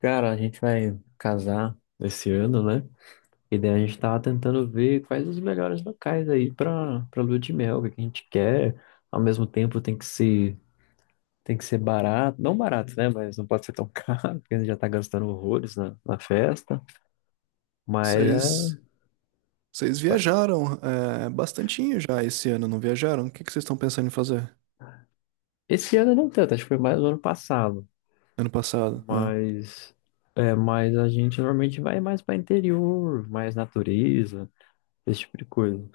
Cara, a gente vai casar esse ano, né? E daí a gente tava tentando ver quais os melhores locais aí pra lua de mel, o que a gente quer. Ao mesmo tempo tem que ser barato, não barato, né? Mas não pode ser tão caro, porque a gente já tá gastando horrores na festa. Mas Vocês, é. vocês viajaram bastantinho já esse ano, não viajaram? O que que vocês estão pensando em fazer Esse ano não tanto, acho que foi mais o ano passado. ano passado? Né? Mas. É, mas a gente normalmente vai mais pra interior, mais natureza, esse tipo de coisa.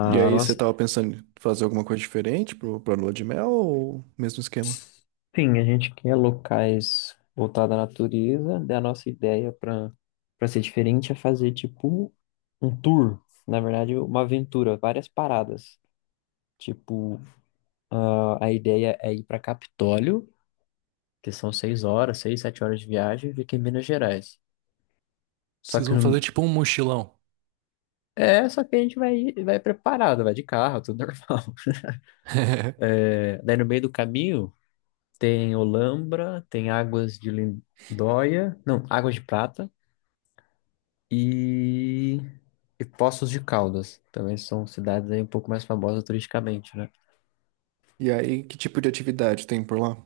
E aí, você nossa. tava pensando em fazer alguma coisa diferente pra lua de mel ou mesmo esquema? Sim, a gente quer locais voltados à natureza. Daí a nossa ideia para ser diferente é fazer tipo um tour, na verdade, uma aventura, várias paradas. Tipo, ah, a ideia é ir para Capitólio, que são seis horas, seis, sete horas de viagem, e fica em Minas Gerais. Só Vocês que vão no- fazer tipo um mochilão. é, só que a gente vai preparado, vai de carro, tudo normal. É, daí no meio do caminho tem Olambra, tem Águas de Lindóia, não, Águas de Prata. e, e Poços de Caldas. Também são cidades aí um pouco mais famosas turisticamente, né? E aí, que tipo de atividade tem por lá?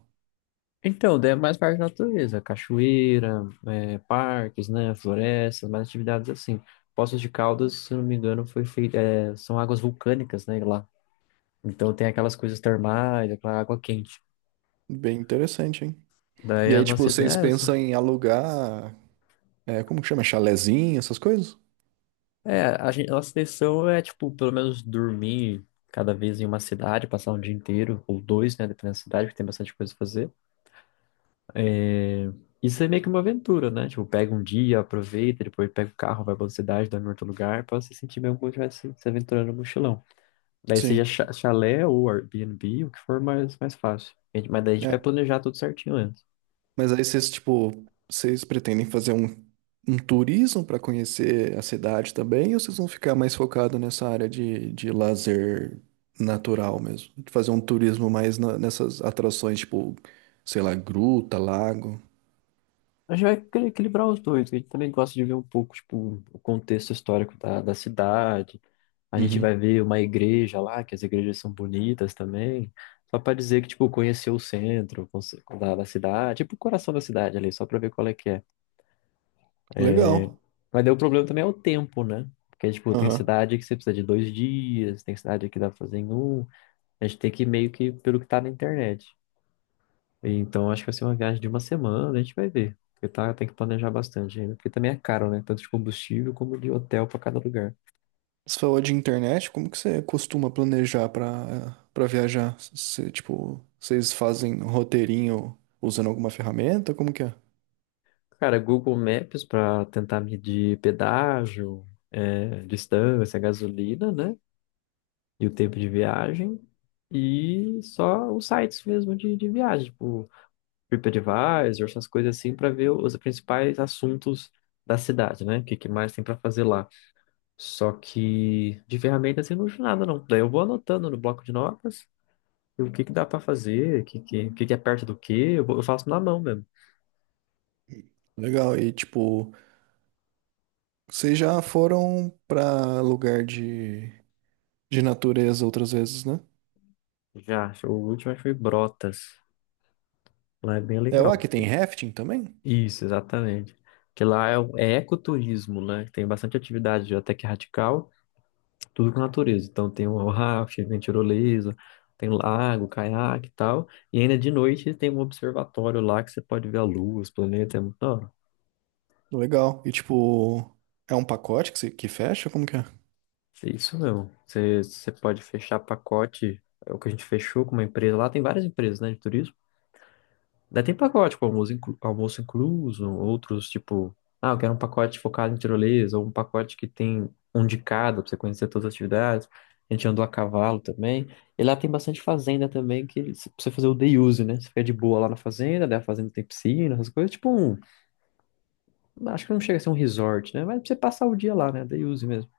Então, daí é mais parte da natureza, cachoeira, é, parques, né, florestas, mais atividades assim. Poços de Caldas, se não me engano, foi feita, é, são águas vulcânicas, né, lá. Então tem aquelas coisas termais, aquela água quente. Bem interessante, hein? Daí E a aí, tipo, nossa vocês ideia é pensam essa. em alugar, como que chama? Chalezinho, essas coisas? É, a gente, nossa intenção é, tipo, pelo menos dormir cada vez em uma cidade, passar um dia inteiro, ou dois, né, dependendo da cidade, porque tem bastante coisa a fazer. É, isso é meio que uma aventura, né? Tipo, pega um dia, aproveita, depois pega o carro, vai pra outra cidade, dorme em outro lugar, pra você sentir mesmo como estivesse se aventurando no mochilão. Daí seja Sim. Chalé ou Airbnb, o que for mais fácil. A gente- Mas daí a gente vai É, planejar tudo certinho antes. mas aí vocês, tipo, vocês pretendem fazer um, um turismo para conhecer a cidade também, ou vocês vão ficar mais focado nessa área de lazer natural mesmo? De fazer um turismo mais na- nessas atrações, tipo, sei lá, gruta, lago. A gente vai equilibrar os dois, a gente também gosta de ver um pouco, tipo, o contexto histórico da cidade. A gente vai Uhum. ver uma igreja lá, que as igrejas são bonitas também. Só pra dizer que, tipo, conhecer o centro da cidade, tipo, o coração da cidade ali, só pra ver qual é que é. Legal. Mas daí o problema também é o tempo, né? Porque, tipo, tem Aham. cidade que você precisa de dois dias, tem cidade que dá pra fazer em um. A gente tem que ir meio que pelo que tá na internet. Então, acho que vai ser uma viagem de uma semana, a gente vai ver. Porque tá, tem que planejar bastante ainda. Porque também é caro, né? Tanto de combustível como de hotel pra cada lugar. Você falou de internet, como que você costuma planejar para viajar? Você, tipo, vocês fazem um roteirinho usando alguma ferramenta? Como que é? Cara, Google Maps pra tentar medir pedágio, é, distância, gasolina, né? E o tempo de viagem. E só os sites mesmo de viagem, tipo TripAdvisor, essas coisas assim, para ver os principais assuntos da cidade, né? O que, que mais tem para fazer lá. Só que de ferramenta assim não uso nada, não. Daí eu vou anotando no bloco de notas o que, que dá para fazer, o que, que é perto do quê, eu faço na mão mesmo. Legal. E tipo. Vocês já foram pra lugar de natureza outras vezes, né? Já, o último acho que foi Brotas. Lá é bem É legal. lá que Porque- tem rafting também? Isso, exatamente. Que lá é, o- é ecoturismo, né? Tem bastante atividade até que radical. Tudo com natureza. Então tem o rafting, tem tirolesa, tem lago, caiaque e tal. E ainda de noite tem um observatório lá que você pode ver a lua, os planetas, é muito da hora. Legal. E tipo, é um pacote que, você- que fecha? Como que é? É isso mesmo. Você pode fechar pacote, é o que a gente fechou com uma empresa lá, tem várias empresas, né, de turismo. Daí tem pacote, com almoço, almoço incluso, outros tipo, ah, eu quero um pacote focado em tirolesa, ou um pacote que tem um de cada, pra você conhecer todas as atividades. A gente andou a cavalo também. E lá tem bastante fazenda também, que eles- pra você fazer o day use, né? Você fica de boa lá na fazenda, daí a fazenda tem piscina, essas coisas. Tipo um, acho que não chega a ser um resort, né? Mas pra você passar o dia lá, né? Day use mesmo.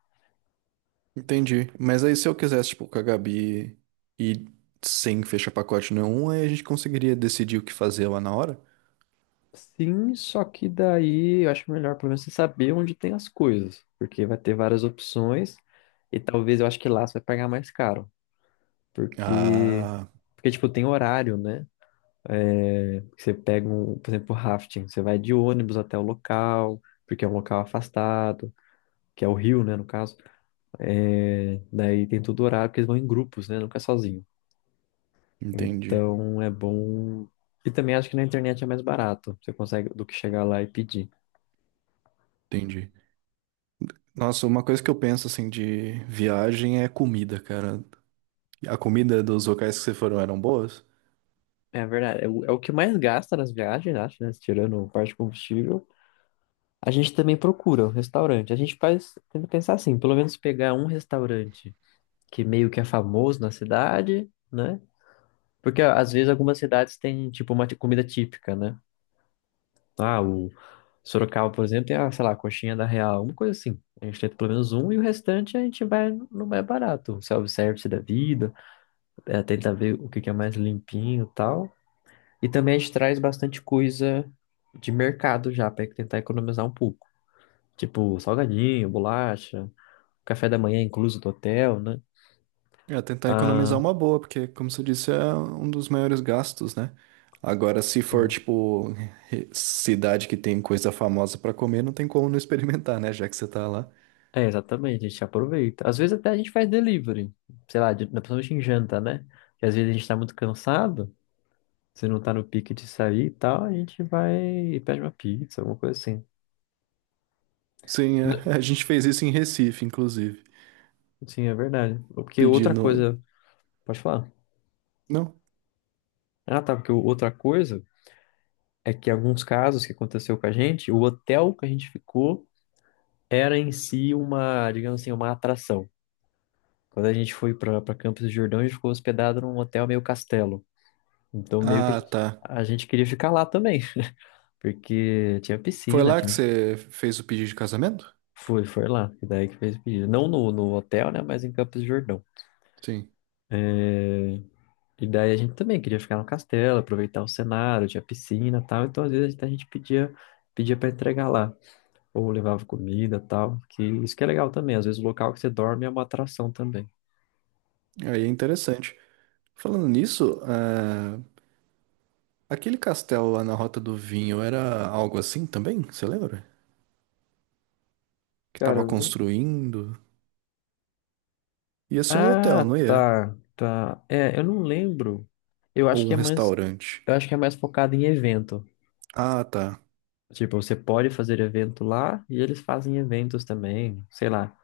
Entendi. Mas aí se eu quisesse, tipo, com a Gabi e sem fechar pacote nenhum, aí a gente conseguiria decidir o que fazer lá na hora? Sim, só que daí eu acho melhor pelo menos você saber onde tem as coisas, porque vai ter várias opções. E talvez eu acho que lá você vai pagar mais caro. Porque, Ah, porque tipo, tem horário, né? É, você pega um, por exemplo, rafting, você vai de ônibus até o local, porque é um local afastado, que é o rio, né, no caso. É, daí tem todo horário, porque eles vão em grupos, né, nunca é sozinho. entendi, Então é bom. E também acho que na internet é mais barato, você consegue do que chegar lá e pedir. entendi. Nossa, uma coisa que eu penso assim de viagem é comida, cara. A comida dos locais que vocês foram eram boas? É verdade, é o que mais gasta nas viagens, acho, né, tirando parte de combustível. A gente também procura um restaurante. A gente faz, tenta pensar assim, pelo menos pegar um restaurante que meio que é famoso na cidade, né? Porque ó, às vezes algumas cidades têm tipo uma comida típica, né? Ah, o Sorocaba, por exemplo, tem a, sei lá, a coxinha da Real, uma coisa assim. A gente tenta pelo menos um e o restante a gente vai no mais barato, um self-service da vida, é, tenta ver o que que é mais limpinho e tal. E também a gente traz bastante coisa de mercado já, para tentar economizar um pouco. Tipo, salgadinho, bolacha, café da manhã incluso do hotel, né? É, tentar economizar Ah, uma boa, porque, como você disse, é um dos maiores gastos, né? Agora, se for, tipo, cidade que tem coisa famosa pra comer, não tem como não experimentar, né? Já que você tá lá. é, exatamente, a gente aproveita. Às vezes até a gente faz delivery, sei lá, de, principalmente em janta, né? Que às vezes a gente tá muito cansado, se não tá no pique de sair e tal, a gente vai e pede uma pizza, alguma coisa assim. Sim, N- é, a gente fez isso em Recife, inclusive. Sim, é verdade. Porque outra Pedindo. coisa, pode falar? Não? Ah, tá, porque outra coisa é que alguns casos que aconteceu com a gente, o hotel que a gente ficou era em si uma, digamos assim, uma atração. Quando a gente foi pra Campos do Jordão, a gente ficou hospedado num hotel meio castelo. Então meio que Ah, tá. a gente queria ficar lá também. Porque tinha Foi piscina, lá tinha... que os- você fez o pedido de casamento? Foi, foi lá, que daí que fez o pedido. Não no hotel, né, mas em Campos do Jordão. Sim. É, e daí a gente também queria ficar no castelo, aproveitar o cenário, tinha piscina e tal. Então, às vezes, a gente pedia para entregar lá. Ou levava comida e tal, que isso que é legal também. Às vezes, o local que você dorme é uma atração também. Aí é interessante. Falando nisso, ah, aquele castelo lá na Rota do Vinho era algo assim também? Você lembra? Que Cara, tava eu não... construindo. Ia ser um hotel, Ah, não ia? tá, tá. É, eu não lembro. Eu acho Ou que um é mais... restaurante? Eu acho que é mais focado em evento. Ah, tá. Tipo, você pode fazer evento lá e eles fazem eventos também, sei lá,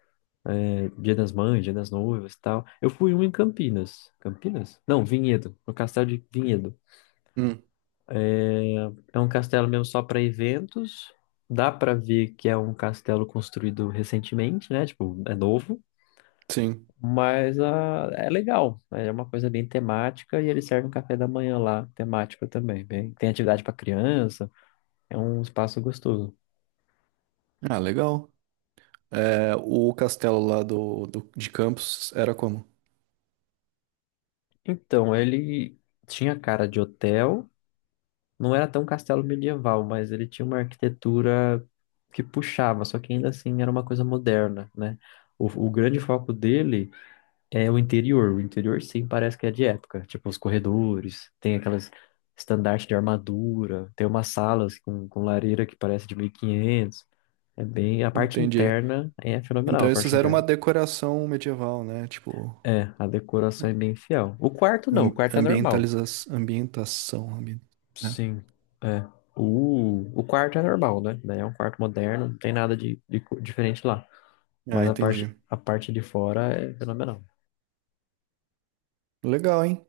é, Dia das Mães, Dia das Noivas e tal. Eu fui um em Campinas. Campinas? Não, Vinhedo, no castelo de Vinhedo. Hum, É, é um castelo mesmo só para eventos. Dá para ver que é um castelo construído recentemente, né? Tipo, é novo, sim. mas ah, é legal. É uma coisa bem temática e eles servem um café da manhã lá, temático também. Bem, tem atividade para criança, é um espaço gostoso. Ah, legal. É, o castelo lá do, de Campos era como? Então, ele tinha cara de hotel, não era tão castelo medieval, mas ele tinha uma arquitetura que puxava, só que ainda assim era uma coisa moderna, né? O grande foco dele é o interior. O interior, sim, parece que é de época. Tipo, os corredores, tem aquelas estandartes de armadura, tem umas salas com lareira que parece de 1500. É bem... A parte Entendi. interna é fenomenal, a Então esses parte eram uma interna. decoração medieval, né? Tipo, É, a decoração é bem fiel. O quarto não, o quarto é normal. ambientaliza ambientação. Né? Sim, é. O quarto é normal, né? Daí é um quarto moderno, não tem nada de diferente lá. Ah, Mas entendi. a parte de fora é fenomenal. Legal, hein?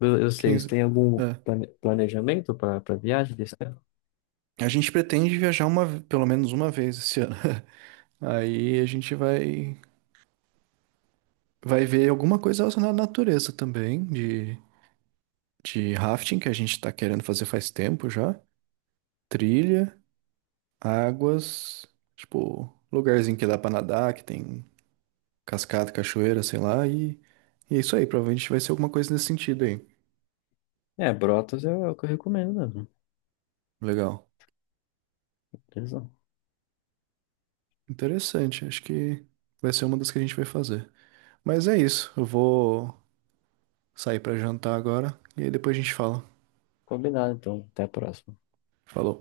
Eu sei, vocês 15... têm algum É. Planejamento para para viagem desse ano? A gente pretende viajar uma, pelo menos uma vez esse ano. Aí a gente vai, vai ver alguma coisa relacionada à natureza também, de rafting que a gente tá querendo fazer faz tempo já. Trilha, águas, tipo, lugarzinho que dá pra nadar, que tem cascata, cachoeira, sei lá, e é isso aí, provavelmente vai ser alguma coisa nesse sentido aí. É, Brotas é o que eu recomendo mesmo. Legal. Beleza. Interessante, acho que vai ser uma das que a gente vai fazer. Mas é isso, eu vou sair pra jantar agora e aí depois a gente fala. Combinado, então. Até a próxima. Falou.